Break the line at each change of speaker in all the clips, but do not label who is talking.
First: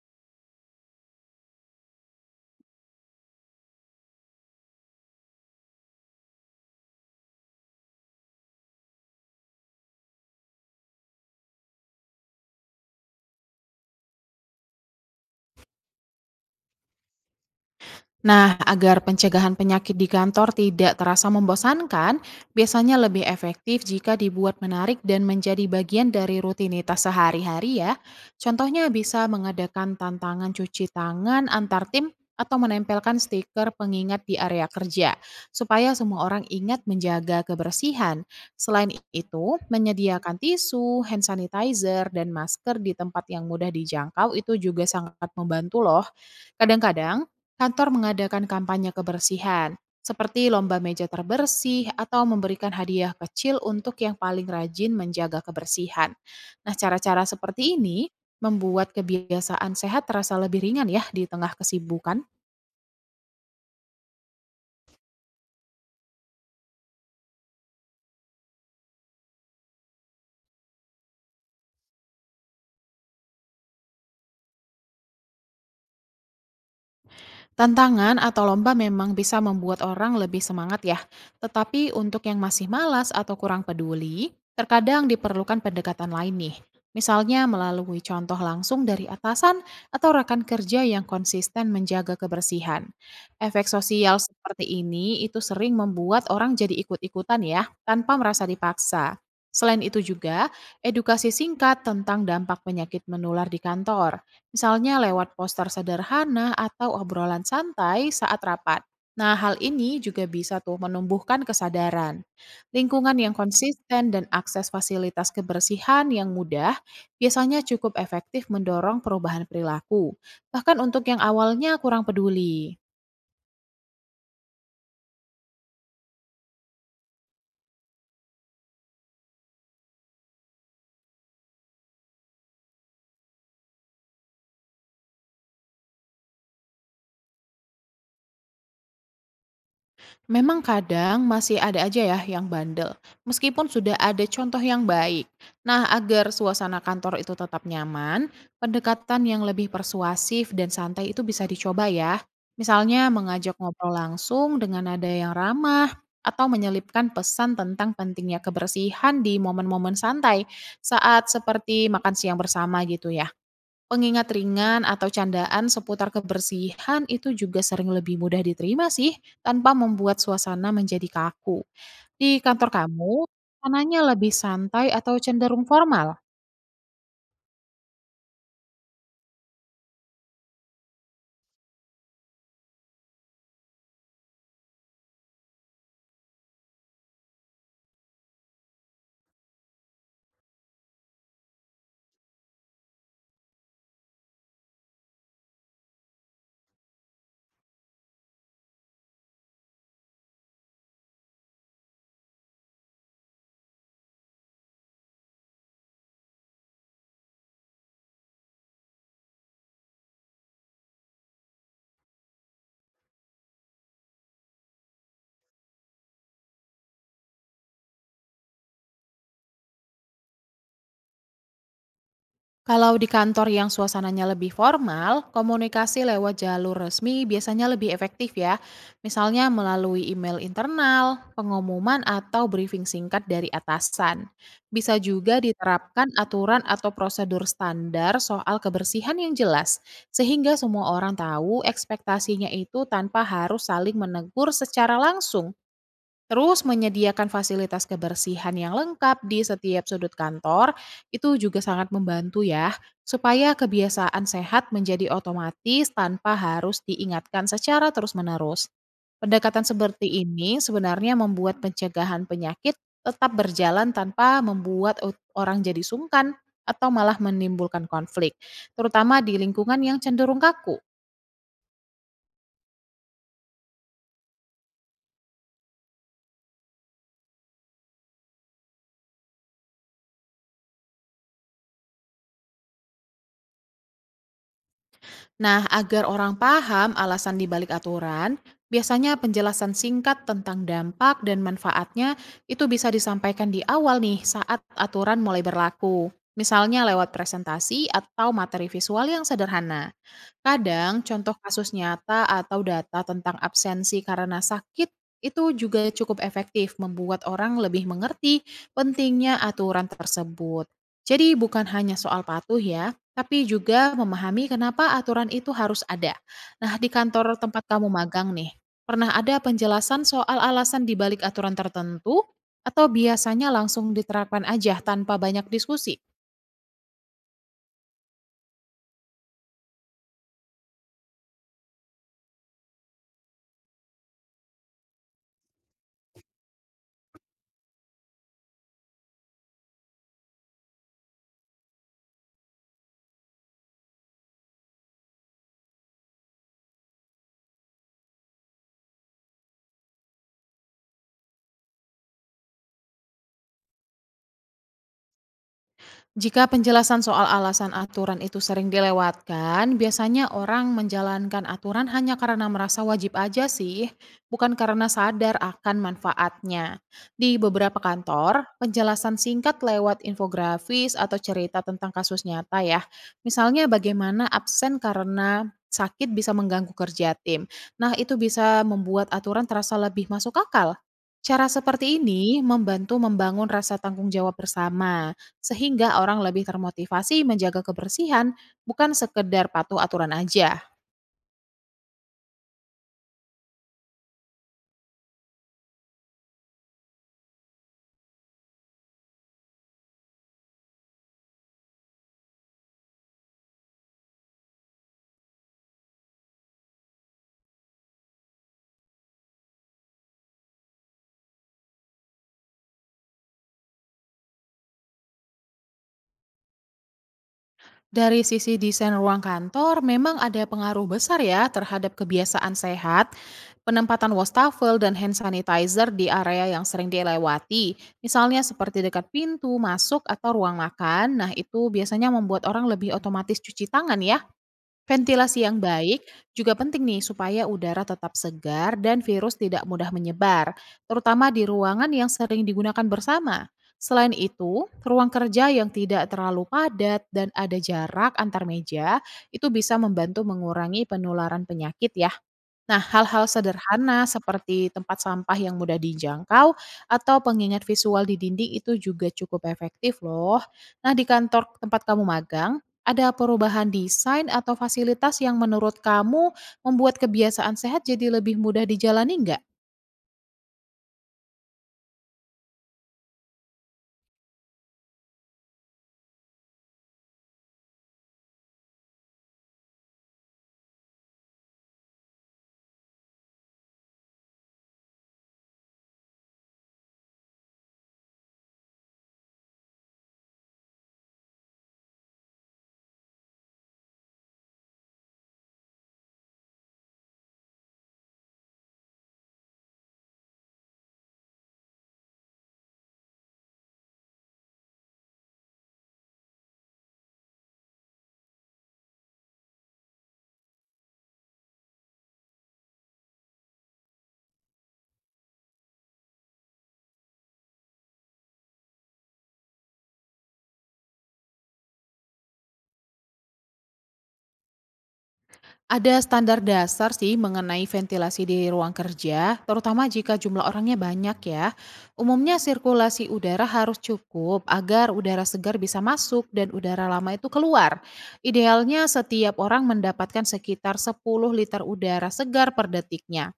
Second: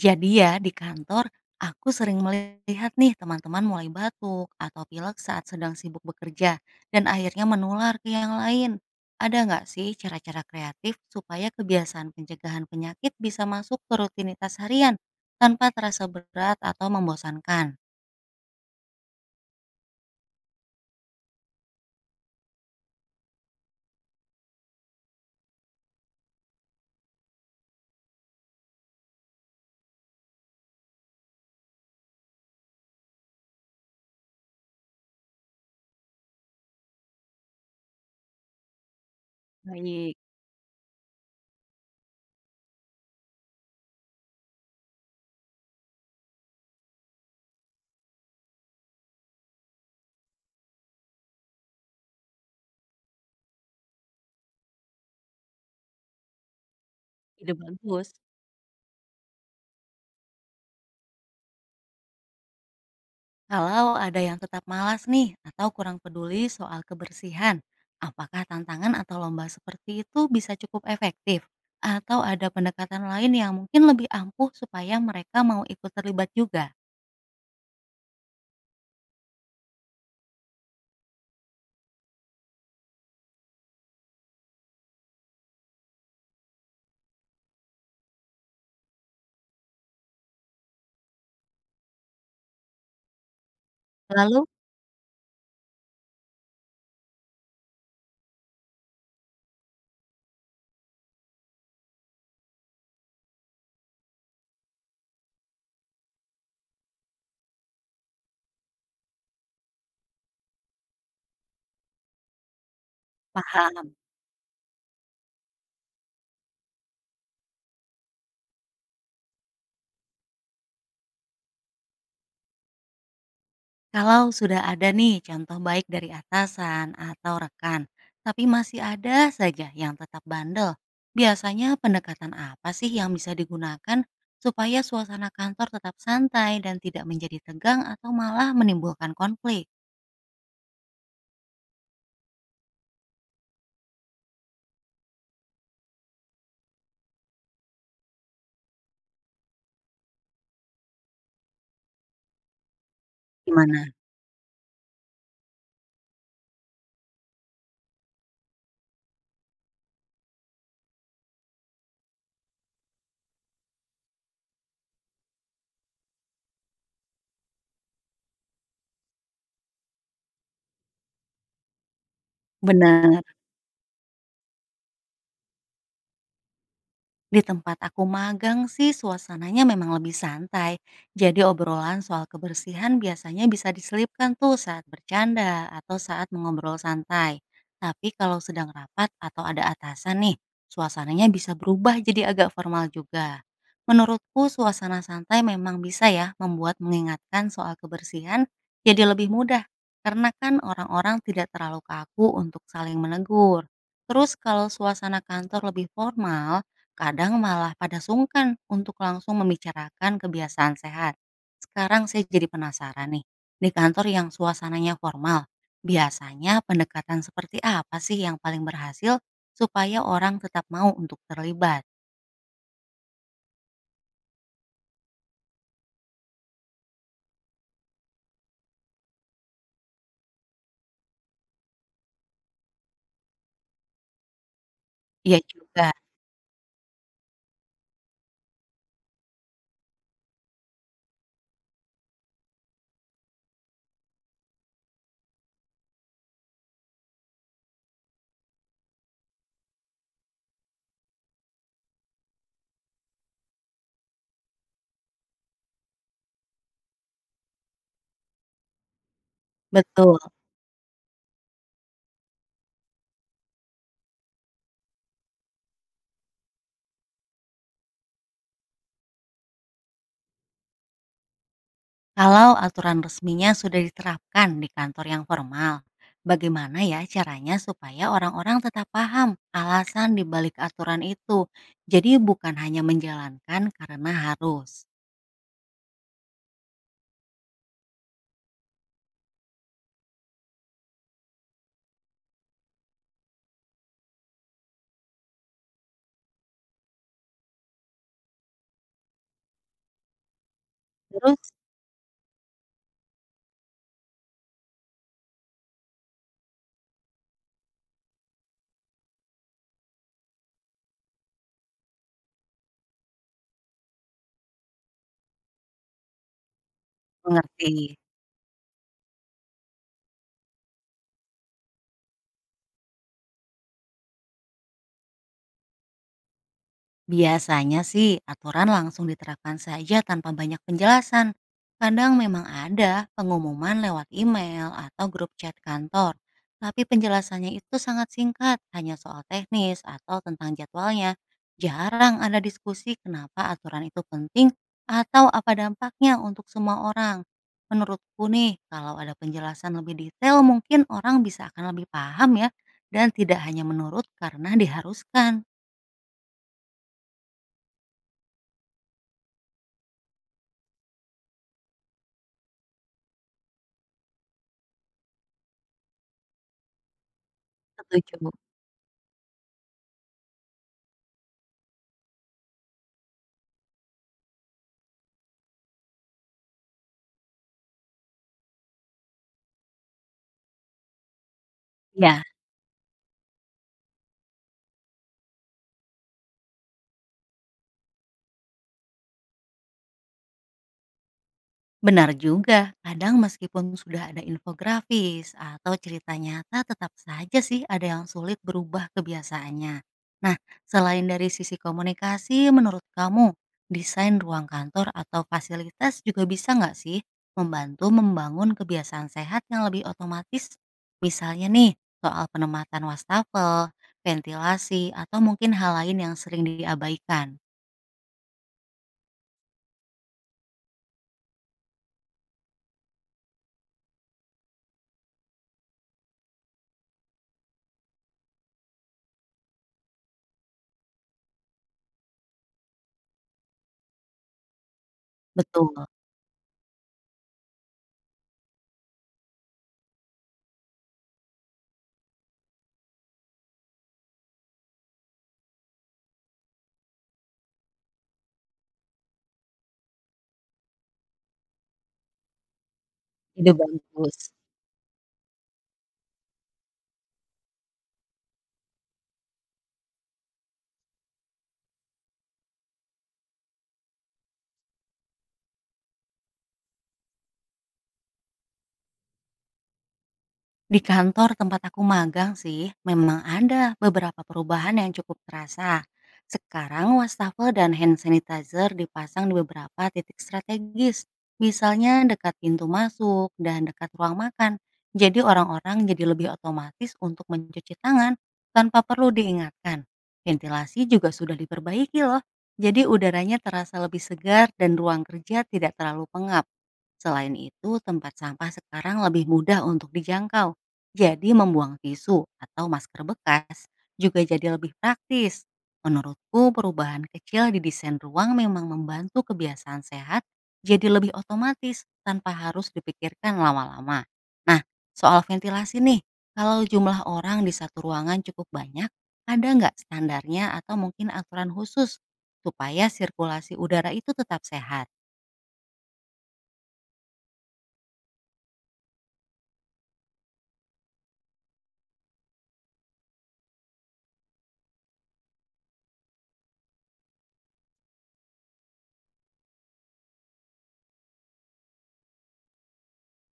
Jadi ya di kantor aku sering melihat nih teman-teman mulai batuk atau pilek saat sedang sibuk bekerja dan akhirnya menular ke yang lain. Ada nggak sih cara-cara kreatif supaya kebiasaan pencegahan penyakit bisa masuk ke rutinitas harian tanpa terasa berat atau membosankan?
Nah, agar pencegahan penyakit di kantor tidak terasa membosankan, biasanya lebih efektif jika dibuat menarik dan menjadi bagian dari rutinitas sehari-hari ya. Contohnya bisa mengadakan tantangan cuci tangan antar tim atau menempelkan stiker pengingat di area kerja, supaya semua orang ingat menjaga kebersihan. Selain itu,
Baik,
menyediakan tisu, hand sanitizer, dan masker di tempat yang mudah dijangkau itu juga sangat membantu loh. Kadang-kadang, kantor mengadakan kampanye kebersihan, seperti lomba meja terbersih atau memberikan hadiah kecil untuk yang paling rajin menjaga kebersihan. Nah, cara-cara
ide
seperti
bagus.
ini membuat kebiasaan sehat terasa lebih ringan ya di tengah kesibukan.
Kalau ada yang tetap malas nih atau kurang peduli soal kebersihan, apakah tantangan atau lomba seperti itu bisa cukup efektif? Atau ada pendekatan lain yang mungkin lebih ampuh supaya mereka mau ikut terlibat juga?
Tantangan atau lomba memang bisa membuat orang lebih semangat ya, tetapi untuk yang masih malas atau kurang peduli, terkadang diperlukan pendekatan lain nih. Misalnya melalui contoh langsung dari atasan atau rekan kerja yang konsisten menjaga kebersihan. Efek sosial
Lalu,
seperti ini itu sering membuat orang jadi ikut-ikutan ya, tanpa merasa dipaksa. Selain itu juga, edukasi singkat tentang dampak penyakit menular di kantor misalnya lewat poster sederhana atau obrolan santai saat rapat. Nah, hal ini juga bisa tuh menumbuhkan kesadaran. Lingkungan yang
paham.
konsisten dan akses fasilitas kebersihan yang mudah biasanya cukup efektif mendorong perubahan perilaku, bahkan untuk yang awalnya kurang peduli.
Kalau sudah ada nih contoh baik dari atasan atau rekan, tapi masih ada saja yang tetap bandel, biasanya pendekatan apa sih yang bisa digunakan supaya suasana kantor tetap santai dan tidak menjadi tegang atau malah menimbulkan konflik?
Memang kadang masih ada aja ya yang bandel, meskipun sudah ada contoh yang baik. Nah, agar suasana kantor itu tetap nyaman, pendekatan yang lebih persuasif dan santai itu bisa dicoba ya. Misalnya mengajak
Gimana?
ngobrol langsung dengan nada yang ramah, atau menyelipkan pesan tentang pentingnya kebersihan di momen-momen santai saat seperti makan siang bersama gitu ya. Pengingat ringan atau candaan seputar kebersihan itu juga sering lebih mudah diterima sih, tanpa membuat suasana menjadi kaku. Di kantor
Benar.
kamu, suasananya lebih santai atau cenderung formal?
Di tempat aku magang sih suasananya memang lebih santai, jadi obrolan soal kebersihan biasanya bisa diselipkan tuh saat bercanda atau saat mengobrol santai. Tapi kalau sedang rapat atau ada atasan nih, suasananya bisa berubah jadi agak formal juga. Menurutku suasana santai memang bisa ya membuat mengingatkan soal kebersihan jadi lebih mudah, karena kan orang-orang tidak terlalu kaku untuk saling menegur. Terus kalau suasana kantor lebih formal, kadang malah pada sungkan untuk langsung membicarakan kebiasaan sehat. Sekarang saya jadi penasaran nih, di kantor yang suasananya formal, biasanya pendekatan seperti apa sih yang paling berhasil supaya orang tetap mau untuk terlibat?
Kalau di kantor yang suasananya lebih formal, komunikasi lewat jalur resmi biasanya lebih efektif ya. Misalnya melalui email internal, pengumuman atau briefing singkat dari atasan. Bisa
Iya
juga
juga,
diterapkan aturan atau prosedur standar soal kebersihan yang jelas, sehingga semua orang tahu ekspektasinya itu tanpa harus saling menegur secara langsung. Terus menyediakan fasilitas kebersihan yang lengkap di setiap sudut kantor, itu juga sangat membantu ya, supaya kebiasaan sehat menjadi otomatis tanpa harus diingatkan secara terus-menerus. Pendekatan
betul.
seperti ini sebenarnya membuat pencegahan penyakit tetap berjalan tanpa membuat orang jadi sungkan atau malah menimbulkan konflik, terutama di lingkungan yang cenderung kaku.
Kalau aturan resminya sudah diterapkan di kantor yang formal, bagaimana ya caranya supaya orang-orang tetap paham alasan di balik aturan itu? Jadi bukan hanya menjalankan karena harus.
Nah, agar orang paham alasan dibalik aturan, biasanya penjelasan singkat tentang dampak dan manfaatnya itu bisa disampaikan di awal nih saat aturan mulai berlaku. Misalnya lewat presentasi atau materi visual yang sederhana. Kadang contoh
Terus
kasus nyata atau data tentang absensi karena sakit itu juga cukup efektif membuat orang lebih mengerti pentingnya aturan tersebut. Jadi bukan hanya soal patuh ya, tapi juga memahami kenapa aturan itu harus ada. Nah, di kantor tempat
mengerti.
kamu magang nih, pernah ada penjelasan soal alasan dibalik aturan tertentu atau biasanya langsung diterapkan aja tanpa banyak diskusi?
Biasanya sih aturan langsung diterapkan saja tanpa banyak penjelasan. Kadang memang ada pengumuman lewat email atau grup chat kantor, tapi penjelasannya itu sangat singkat, hanya soal teknis atau tentang jadwalnya. Jarang ada diskusi kenapa aturan itu penting atau apa dampaknya untuk semua orang. Menurutku nih, kalau ada penjelasan lebih detail mungkin orang bisa akan lebih paham ya, dan tidak hanya menurut karena diharuskan.
Jika penjelasan soal alasan aturan itu sering dilewatkan, biasanya orang menjalankan aturan hanya karena merasa wajib aja sih, bukan karena sadar akan manfaatnya. Di beberapa
Setuju.
kantor, penjelasan singkat lewat infografis atau cerita tentang kasus nyata ya. Misalnya bagaimana absen karena sakit bisa mengganggu kerja tim. Nah, itu bisa membuat aturan terasa lebih masuk akal. Cara seperti
Ya,
ini membantu membangun rasa tanggung jawab bersama sehingga orang lebih termotivasi menjaga kebersihan, bukan sekedar patuh aturan aja.
benar juga, kadang meskipun sudah ada infografis atau cerita nyata tetap saja sih ada yang sulit berubah kebiasaannya. Nah, selain dari sisi komunikasi, menurut kamu desain ruang kantor atau fasilitas juga bisa nggak sih membantu membangun kebiasaan sehat yang lebih otomatis? Misalnya nih, soal penempatan wastafel, ventilasi, atau mungkin hal lain yang sering diabaikan.
Dari sisi desain ruang kantor, memang ada pengaruh besar ya terhadap kebiasaan sehat, penempatan wastafel dan hand sanitizer di area yang sering dilewati. Misalnya seperti dekat pintu masuk atau ruang makan, nah itu biasanya membuat orang lebih otomatis cuci tangan ya. Ventilasi yang
Betul,
baik juga penting nih supaya udara tetap segar dan virus tidak mudah menyebar, terutama di ruangan yang sering digunakan bersama. Selain itu, ruang kerja yang tidak terlalu padat dan ada jarak antar meja itu bisa membantu mengurangi penularan penyakit ya. Nah, hal-hal
ide
sederhana
bagus.
seperti tempat sampah yang mudah dijangkau atau pengingat visual di dinding itu juga cukup efektif loh. Nah, di kantor tempat kamu magang, ada perubahan desain atau fasilitas yang menurut kamu membuat kebiasaan sehat jadi lebih mudah dijalani nggak?
Di kantor tempat aku magang sih, memang ada beberapa perubahan yang cukup terasa. Sekarang wastafel dan hand sanitizer dipasang di beberapa titik strategis, misalnya dekat pintu masuk dan dekat ruang makan. Jadi orang-orang jadi lebih otomatis untuk mencuci tangan tanpa perlu diingatkan. Ventilasi juga sudah diperbaiki loh, jadi udaranya terasa lebih segar dan ruang kerja tidak terlalu pengap. Selain itu, tempat sampah sekarang lebih mudah untuk dijangkau jadi membuang tisu atau masker bekas juga jadi lebih praktis. Menurutku perubahan kecil di desain ruang memang membantu kebiasaan sehat jadi lebih otomatis tanpa harus dipikirkan lama-lama. Nah, soal ventilasi nih, kalau jumlah orang di satu ruangan cukup banyak, ada nggak standarnya atau mungkin aturan khusus supaya sirkulasi udara itu tetap sehat?
Ada standar dasar sih mengenai ventilasi di ruang kerja, terutama jika jumlah orangnya banyak ya. Umumnya sirkulasi udara harus cukup agar udara segar bisa masuk dan udara lama itu keluar. Idealnya setiap orang mendapatkan sekitar 10 liter udara segar per detiknya.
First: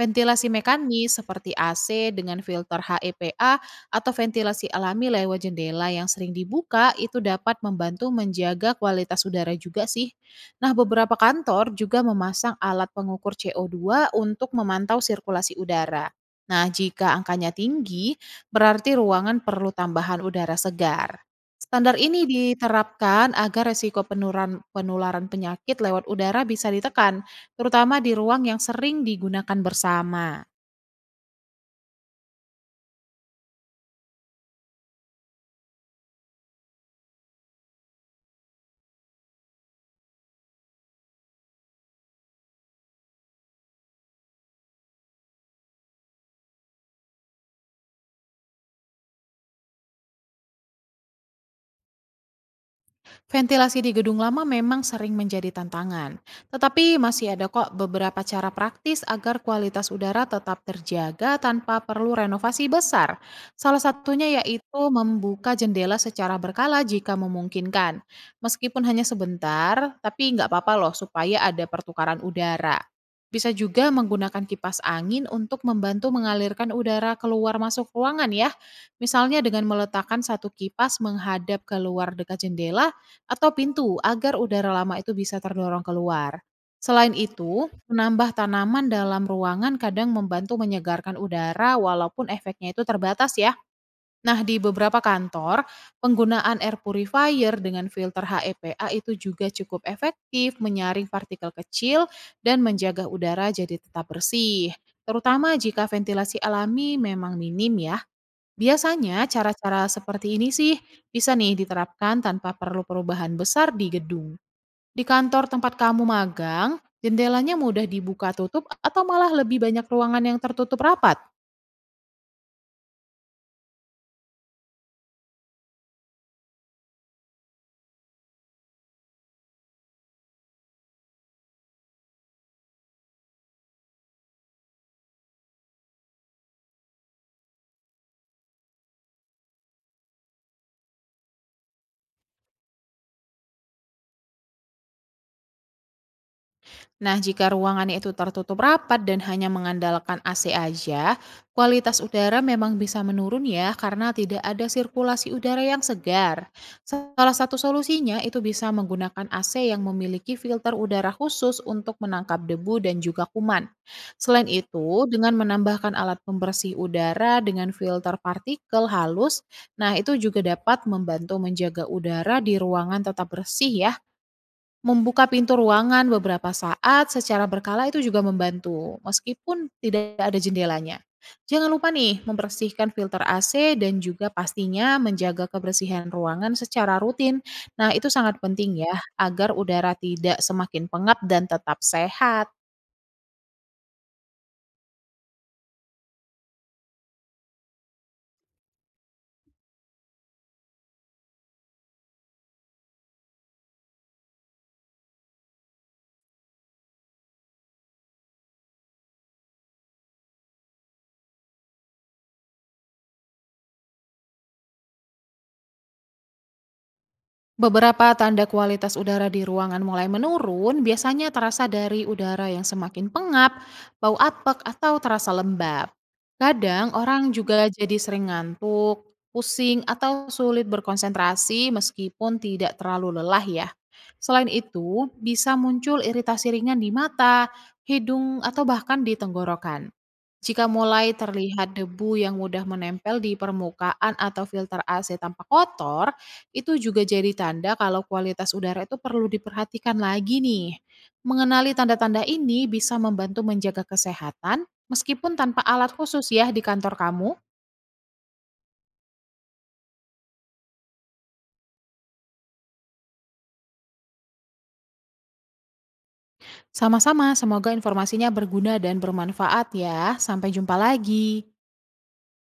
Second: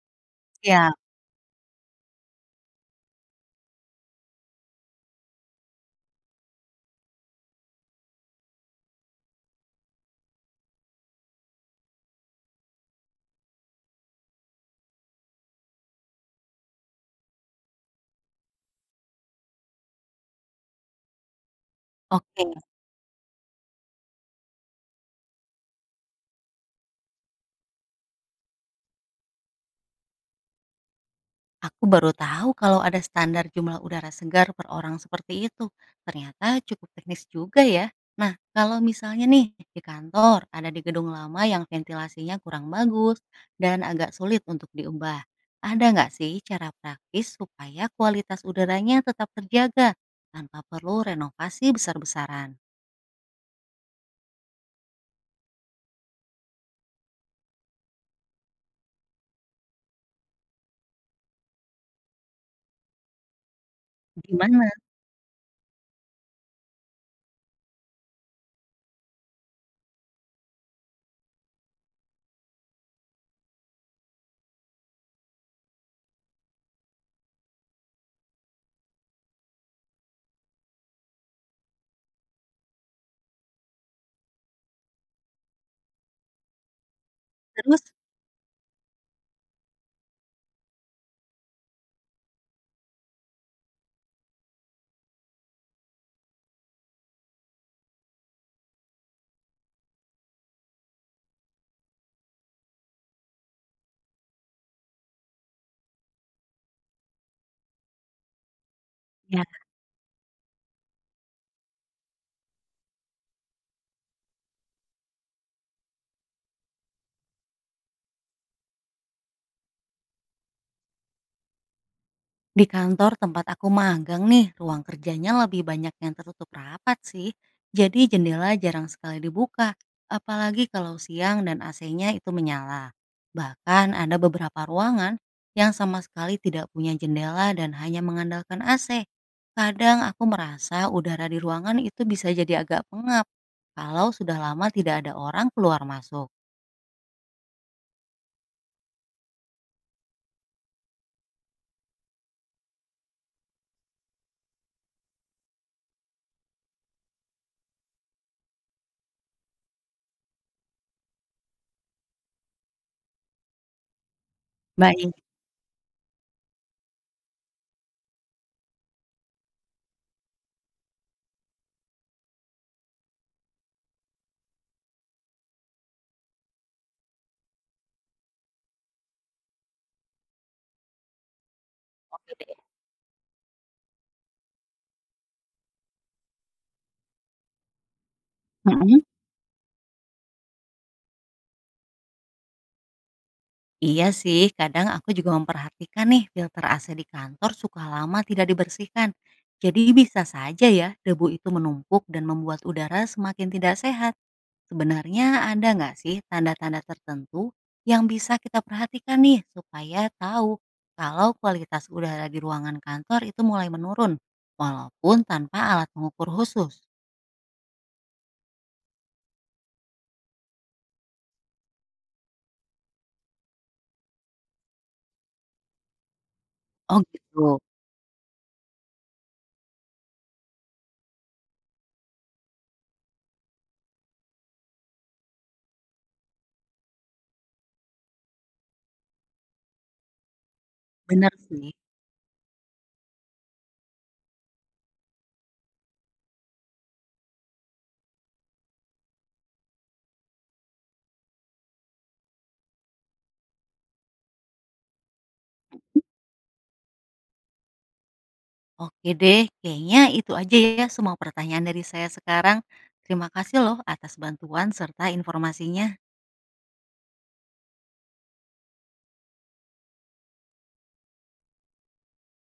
Ventilasi
Ya,
mekanis seperti AC dengan filter HEPA atau ventilasi alami lewat jendela yang sering dibuka itu dapat membantu menjaga kualitas udara juga sih. Nah, beberapa kantor juga memasang alat pengukur CO2 untuk memantau sirkulasi udara. Nah, jika angkanya tinggi, berarti ruangan perlu tambahan udara segar. Standar ini
oke,
diterapkan agar resiko penularan penyakit lewat udara bisa ditekan. Terutama di ruang yang sering digunakan bersama.
aku baru tahu kalau ada standar jumlah udara segar per orang seperti itu. Ternyata cukup teknis juga ya. Nah, kalau misalnya nih di kantor ada di gedung lama yang ventilasinya kurang bagus dan agak sulit untuk diubah. Ada nggak sih cara praktis supaya kualitas udaranya tetap terjaga tanpa perlu renovasi besar-besaran?
Ventilasi di gedung lama memang sering menjadi tantangan, tetapi masih ada kok beberapa cara praktis agar kualitas udara tetap terjaga tanpa perlu renovasi besar. Salah satunya
Gimana?
yaitu membuka jendela secara berkala jika memungkinkan. Meskipun hanya sebentar, tapi nggak apa-apa loh supaya ada pertukaran udara. Bisa juga menggunakan kipas angin untuk membantu mengalirkan udara keluar masuk ruangan ya. Misalnya dengan meletakkan satu kipas menghadap keluar dekat jendela atau pintu, agar udara lama itu bisa terdorong keluar. Selain itu,
Terus?
menambah tanaman dalam ruangan kadang membantu menyegarkan udara walaupun efeknya itu terbatas ya. Nah, di beberapa kantor, penggunaan air purifier dengan filter HEPA itu juga cukup efektif menyaring partikel kecil dan menjaga udara jadi tetap bersih, terutama jika ventilasi alami memang minim ya. Biasanya cara-cara seperti ini sih bisa nih diterapkan tanpa perlu perubahan besar di gedung. Di kantor tempat kamu magang, jendelanya mudah dibuka tutup atau malah lebih banyak ruangan yang tertutup rapat?
Di kantor tempat aku magang nih, ruang kerjanya lebih banyak yang tertutup rapat sih. Jadi jendela jarang sekali dibuka, apalagi kalau siang dan AC-nya itu menyala. Bahkan ada beberapa ruangan yang sama sekali tidak punya jendela dan hanya mengandalkan AC. Kadang aku merasa udara di ruangan itu bisa jadi agak pengap kalau sudah lama tidak ada orang keluar masuk.
Nah, jika ruangannya itu tertutup rapat dan hanya mengandalkan AC aja, kualitas udara memang bisa menurun ya karena tidak ada sirkulasi udara yang segar. Salah satu solusinya itu bisa menggunakan AC yang memiliki filter udara khusus untuk menangkap debu dan juga kuman. Selain itu,
Baik.
dengan menambahkan alat pembersih udara dengan filter partikel halus, nah itu juga dapat membantu menjaga udara di ruangan tetap bersih ya. Membuka pintu ruangan beberapa saat secara berkala itu juga membantu, meskipun tidak ada jendelanya. Jangan lupa nih, membersihkan filter AC dan juga pastinya menjaga kebersihan ruangan secara rutin. Nah, itu sangat penting ya, agar udara tidak semakin pengap dan tetap sehat.
Iya sih, kadang aku juga memperhatikan nih filter AC di kantor suka lama tidak dibersihkan. Jadi bisa saja ya debu itu menumpuk dan membuat udara semakin tidak sehat. Sebenarnya ada nggak sih tanda-tanda tertentu yang bisa kita perhatikan nih supaya tahu kalau kualitas udara di ruangan kantor itu mulai menurun walaupun tanpa alat pengukur khusus.
Beberapa tanda kualitas udara di ruangan mulai menurun biasanya terasa dari udara yang semakin pengap, bau apek, atau terasa lembab. Kadang
Oh
orang
gitu,
juga jadi sering ngantuk, pusing, atau sulit berkonsentrasi meskipun tidak terlalu lelah ya. Selain itu, bisa muncul iritasi ringan di mata, hidung, atau bahkan di tenggorokan. Jika mulai
benar sih.
terlihat debu yang mudah menempel di permukaan atau filter AC tanpa kotor, itu juga jadi tanda kalau kualitas udara itu perlu diperhatikan lagi nih. Mengenali tanda-tanda ini bisa membantu menjaga kesehatan meskipun tanpa alat khusus ya di kantor kamu.
Oke deh, kayaknya itu aja ya semua pertanyaan dari saya sekarang. Terima kasih loh atas bantuan serta informasinya.
Sama-sama, semoga informasinya berguna dan bermanfaat ya. Sampai jumpa lagi.